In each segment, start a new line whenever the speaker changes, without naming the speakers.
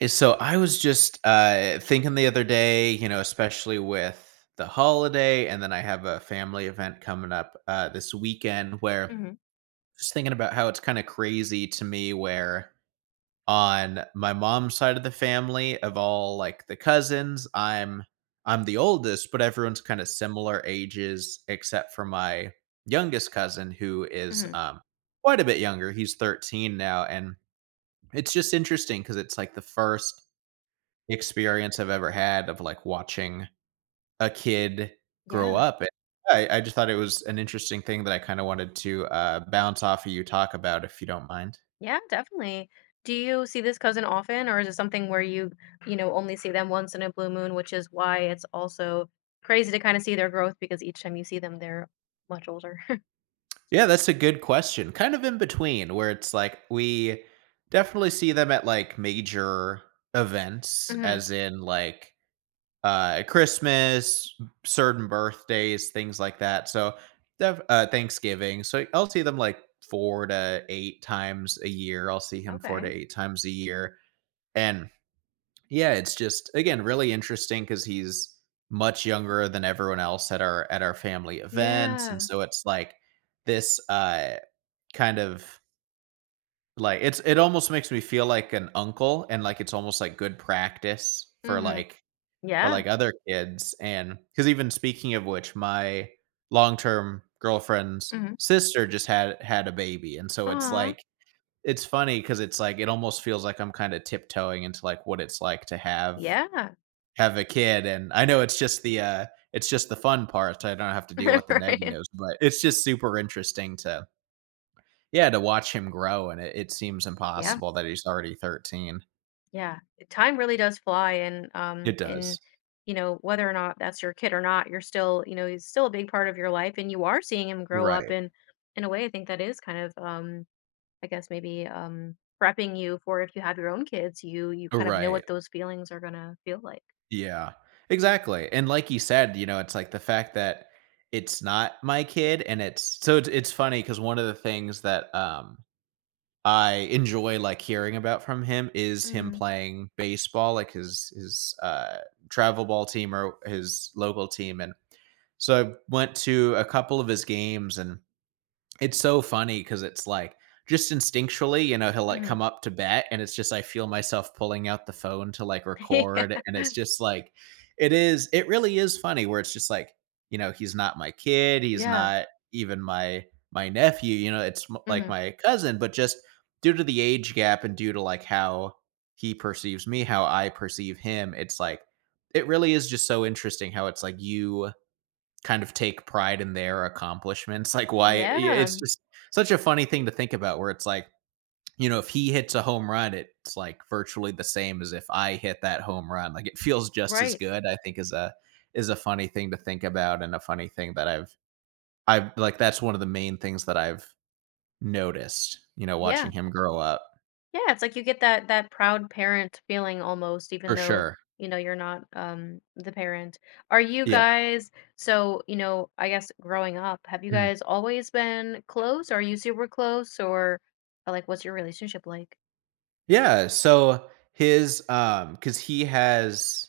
So I was just thinking the other day, you know, especially with the holiday, and then I have a family event coming up this weekend where
Mhm,
just thinking about how it's kind of crazy to me where on my mom's side of the family of all like the cousins, I'm the oldest, but everyone's kind of similar ages except for my youngest cousin who is
mhm.
quite a bit younger. He's 13 now, and it's just interesting because it's like the first experience I've ever had of, like, watching a kid grow
Yeah.
up, and I just thought it was an interesting thing that I kinda wanted to, bounce off of you, talk about, if you don't mind.
Yeah, definitely. Do you see this cousin often, or is it something where you only see them once in a blue moon, which is why it's also crazy to kind of see their growth because each time you see them, they're much older.
Yeah, that's a good question, kind of in between, where it's like, we definitely see them at, like, major events,
Hmm.
as in, like, Christmas, certain birthdays, things like that. So Thanksgiving. So I'll see them like four to eight times a year. I'll see him four to
Okay.
eight times a year. And yeah, it's just again really interesting because he's much younger than everyone else at our family events. And
Yeah.
so it's like this kind of like it almost makes me feel like an uncle, and like it's almost like good practice
Hmm.
for,
Yeah.
like, other kids, and because even speaking of which, my long-term girlfriend's
Hmm.
sister just had a baby, and so it's
Aw.
like it's funny because it's like it almost feels like I'm kinda tiptoeing into, like, what it's like to have
Yeah.
have a kid, and I know it's just the it's just the fun part, I don't have to deal with the
Right.
negatives, but it's just super interesting to yeah, to watch him grow, and it seems
Yeah.
impossible that he's already 13.
Yeah, time really does fly, and um,
It
and
does.
whether or not that's your kid or not, you're still he's still a big part of your life, and you are seeing him grow up.
Right.
And in a way, I think that is kind of I guess maybe prepping you for if you have your own kids, you kind of know
Right.
what those feelings are gonna feel like.
Yeah, exactly, and like you said, you know, it's like the fact that it's not my kid and it's so it's funny because one of the things that, I enjoy, like, hearing about from him is him
Mm-hmm.
playing baseball, like, his travel ball team or his local team, and so I went to a couple of his games, and it's so funny because it's like, just instinctually, you know, he'll, like, come up to bat, and it's just I feel myself pulling out the phone to, like, record, and it's
Yeah.
just like it really is funny where it's just like, you know, he's not my kid, he's
Yeah.
not even my nephew, you know, it's m like
Hmm.
my cousin, but just due to the age gap and due to, like, how he perceives me, how I perceive him, it's like it really is just so interesting how it's like you kind of take pride in their accomplishments. Like why it's
Yeah.
just such a funny thing to think about where it's like, you know, if he hits a home run, it's like virtually the same as if I hit that home run. Like it feels just as
Right.
good, I think, is a funny thing to think about, and a funny thing that I've like that's one of the main things that I've noticed, you know,
Yeah.
watching him grow up.
Yeah, it's like you get that proud parent feeling almost, even
For
though,
sure.
you're not the parent. Are you
Yeah.
guys So, I guess growing up, have you
Mhm.
guys always been close? Are you super close or, like what's your relationship like?
Yeah, so his because he has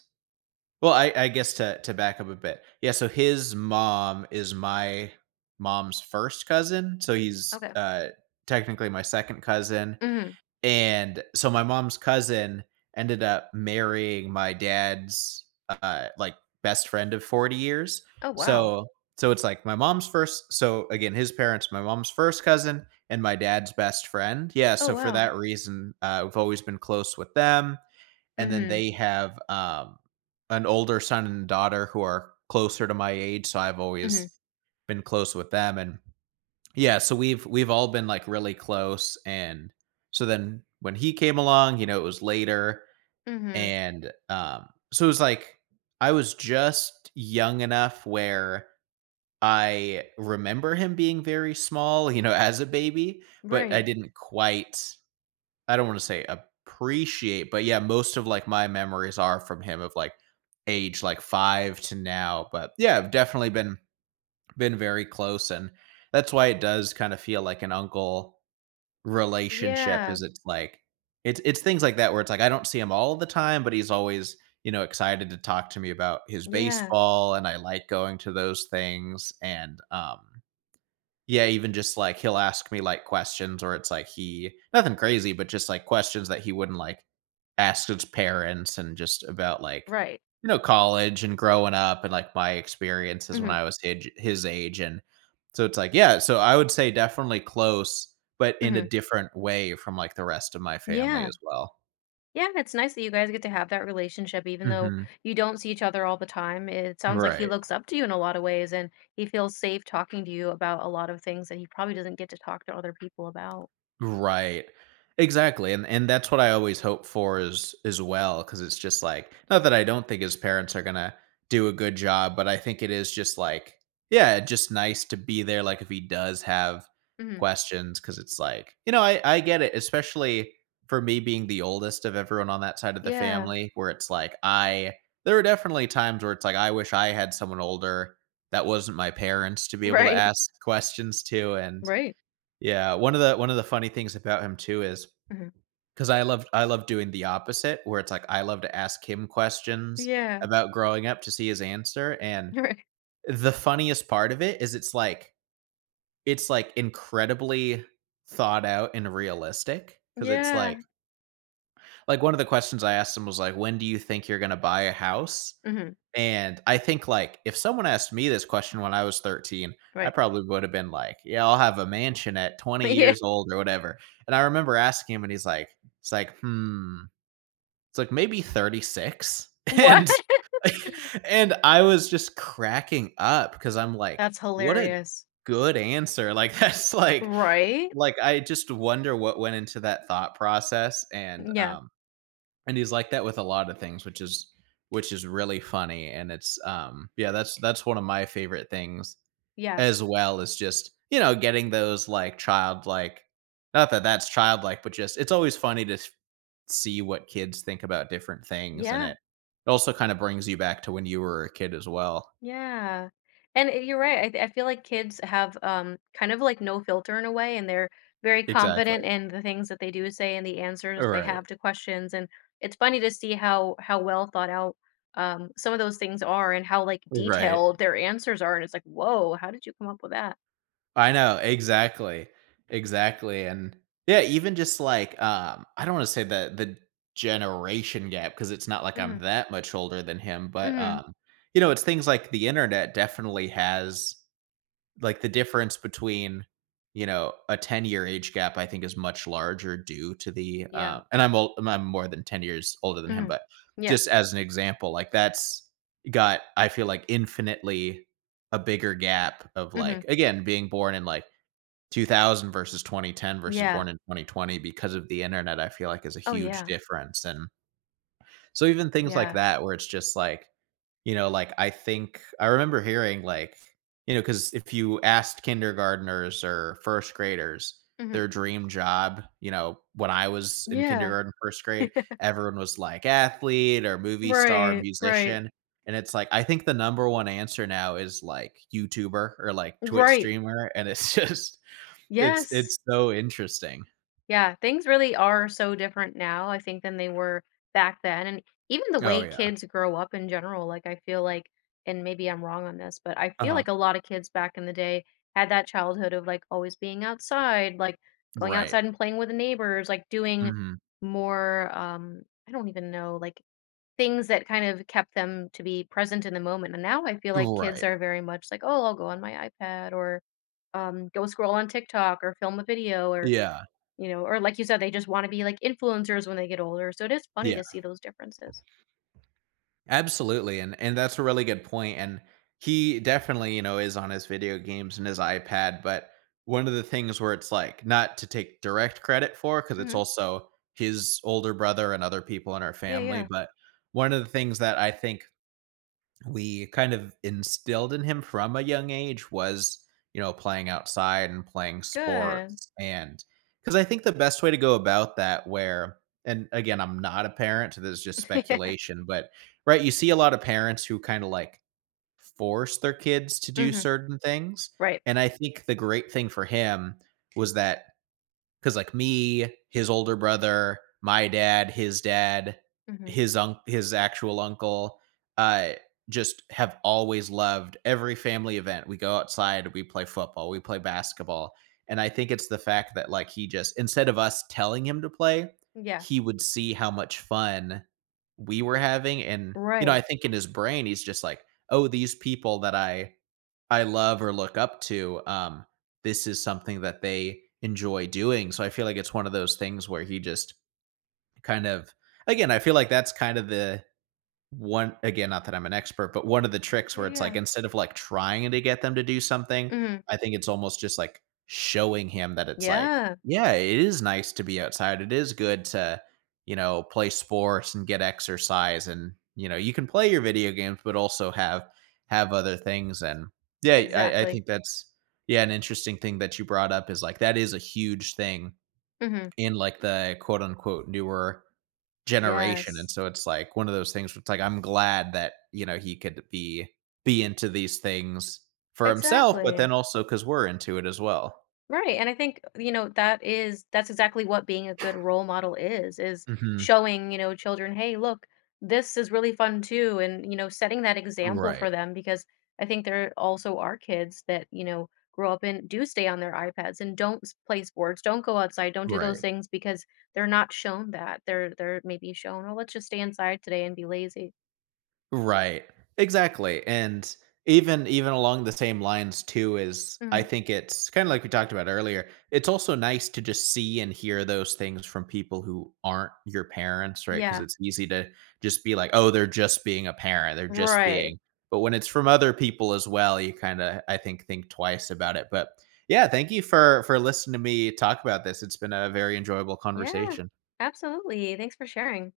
well, I guess to back up a bit. Yeah, so his mom is my mom's first cousin, so he's
Okay.
technically my second cousin.
Mm-hmm.
And so my mom's cousin ended up marrying my dad's like best friend of 40 years.
Oh wow.
So so it's like my mom's first so again his parents my mom's first cousin and my dad's best friend. Yeah,
Oh
so for
wow.
that reason we've always been close with them, and then
Mm-hmm.
they have, an older son and daughter who are closer to my age, so I've
Mm-hmm.
always been close with them, and yeah, so we've all been, like, really close, and so then when he came along, you know, it was later,
Mm-hmm.
and, so it was like I was just young enough where I remember him being very small, you know, as a baby, but I
Right.
didn't quite I don't want to say appreciate, but yeah, most of like my memories are from him of like age like 5 to now, but yeah, I've definitely been very close, and that's why it does kind of feel like an uncle relationship
Yeah.
is it's like it's things like that where it's like I don't see him all the time, but he's always, you know, excited to talk to me about his
Yeah.
baseball, and I like going to those things, and yeah, even just like he'll ask me like questions, or it's like he nothing crazy, but just like questions that he wouldn't like ask his parents, and just about like
Right.
you know college and growing up, and like my experiences when
Mm-hmm.
I was his age, and so it's like yeah, so I would say definitely close, but in a
Mm-hmm.
different way from like the rest of my family
Yeah.
as well.
Yeah, it's nice that you guys get to have that relationship even though
Hmm.
you don't see each other all the time. It sounds like he
Right.
looks up to you in a lot of ways and he feels safe talking to you about a lot of things that he probably doesn't get to talk to other people about.
Right. Exactly, and that's what I always hope for is as well because it's just like not that I don't think his parents are gonna do a good job, but I think it is just like yeah, just nice to be there, like, if he does have
Hmm.
questions, because it's like you know, I get it, especially for me being the oldest of everyone on that side of the
Yeah.
family, where it's like I there are definitely times where it's like, I wish I had someone older that wasn't my parents to be able to
Right.
ask questions to, and
Right.
yeah, one of the funny things about him too is
Hmm.
because I love doing the opposite where it's like I love to ask him questions
Yeah.
about growing up to see his answer, and
Right.
the funniest part of it is it's like incredibly thought out and realistic because it's
Yeah.
like one of the questions I asked him was like, "When do you think you're gonna buy a house?"
Hmm.
And I think, like, if someone asked me this question when I was 13, I
Right.
probably would have been like, "Yeah, I'll have a mansion at 20
Yeah.
years old or whatever." And I remember asking him, and he's like it's like, "Hmm." It's like, "Maybe 36?"
What?
And and I was just cracking up because 'cause I'm like,
That's
"What a
hilarious.
good answer." Like, that's
Right?
like, I just wonder what went into that thought process,
Yeah.
and he's like that with a lot of things, which is really funny, and it's yeah that's one of my favorite things
Yeah.
as well is just you know getting those like childlike not that that's childlike, but just it's always funny to see what kids think about different things, and
Yeah.
it also kind of brings you back to when you were a kid as well.
Yeah. And it- you're right. I feel like kids have kind of like no filter in a way, and they're very
Exactly.
confident in the things that they do say and the answers they
Right.
have to questions. And it's funny to see how well thought out some of those things are and how like
Right.
detailed their answers are. And it's like, whoa, how did you come up with that?
I know, exactly. Exactly, and yeah, even just like, I don't wanna say the generation gap because it's not like
Mm-hmm.
I'm that much older than him, but,
Mm-hmm.
you know, it's things like the internet definitely has like, the difference between, you know, a ten-year age gap, I think, is much larger due to the,
Yeah.
uh and I'm more than 10 years older than him,
Mm-hmm.
but
Yeah.
just as an example, like, that's got, I feel like, infinitely a bigger gap of,
Mm-hmm.
like, again, being born in, like, 2000 versus 2010 versus
Yeah.
born in 2020 because of the internet, I feel like is a
Oh
huge
yeah.
difference, and so even things like
Yeah.
that where it's just like, you know, like, I think I remember hearing, like, you know, because if you asked kindergartners or 1st graders
Mm-hmm.
their dream job, you know, when I was in
Yeah.
kindergarten, 1st grade, everyone was like athlete or movie star,
Right. Right.
musician, and it's like, I think the number one answer now is like YouTuber or like Twitch
Right.
streamer, and it's just it's
Yes.
it's so interesting.
Yeah, things really are so different now, I think, than they were back then. And even the
Oh,
way
yeah.
kids grow up in general, like, I feel like, and maybe I'm wrong on this, but I feel
Uh-huh.
like a lot of kids back in the day had that childhood of like always being outside, like going
Right.
outside and playing with the neighbors, like doing
Mhm.
more, I don't even know, like things that kind of kept them to be present in the moment. And now I feel like kids
Right.
are very much like, oh, I'll go on my iPad or go scroll on TikTok or film a video or
Yeah.
you know, or like you said, they just wanna be like influencers when they get older, so it is funny
Yeah.
to see those differences.
Absolutely, and that's a really good point. And he definitely, you know, is on his video games and his iPad, but one of the things where it's, like, not to take direct credit for because it's
Mhm.
also his older brother and other people in our
Yeah,
family,
yeah.
but one of the things that I think we kind of instilled in him from a young age was, you know, playing outside and playing
Good.
sports. And because I think the best way to go about that, where, and again, I'm not a parent, so this is just
Yeah.
speculation, but right, you see a lot of parents who kind of like force their kids to do
Mhm.
certain things.
Right.
And I think the great thing for him was that because like me, his older brother, my dad, his dad,
Mhm.
his actual uncle, uh, just have always loved every family event. We go outside, we play football, we play basketball. And I think it's the fact that like he just instead of us telling him to play,
Yeah.
he would see how much fun we were having. And, you know, I
Right.
think in his brain, he's just like, oh, these people that I love or look up to, this is something that they enjoy doing. So I feel like it's one of those things where he just kind of again, I feel like that's kind of the one again, not that I'm an expert, but one of the tricks
Yeah,
where it's
yeah.
like instead of like trying to get them to do something,
Mhm.
I think it's almost just like showing him that it's like,
Yeah.
yeah, it is nice to be outside. It is good to, you know, play sports and get exercise, and, you know, you can play your video games, but also have other things. And yeah, I
Exactly.
think that's yeah, an interesting thing that you brought up is like that is a huge thing
Mhm.
in like the quote unquote newer generation, and
Yes.
so it's, like, one of those things where it's, like, I'm glad that, you know, he could be into these things for himself, but
Exactly.
then also because 'cause we're into it as well.
Right, and I think, that's exactly what being a good role model is
Mhm.
showing, children, "Hey, look, this is really fun too," and, setting that example
Right.
for them because I think there also are kids that, grow up and do stay on their iPads and don't play sports, don't go outside, don't do those
Right.
things because they're not shown that. they're maybe shown, "Oh, let's just stay inside today and be lazy."
Right. Exactly. And even along the same lines too is I
Mhm.
think it's kind of like we talked about earlier. It's also nice to just see and hear those things from people who aren't your parents, right? Because
Yeah.
it's easy to just be like, "Oh, they're just being a parent. They're just
Right.
being." But when it's from other people as well, you kind of I think twice about it. But yeah, thank you for listening to me talk about this. It's been a very enjoyable
Yeah.
conversation.
Absolutely. Thanks for sharing.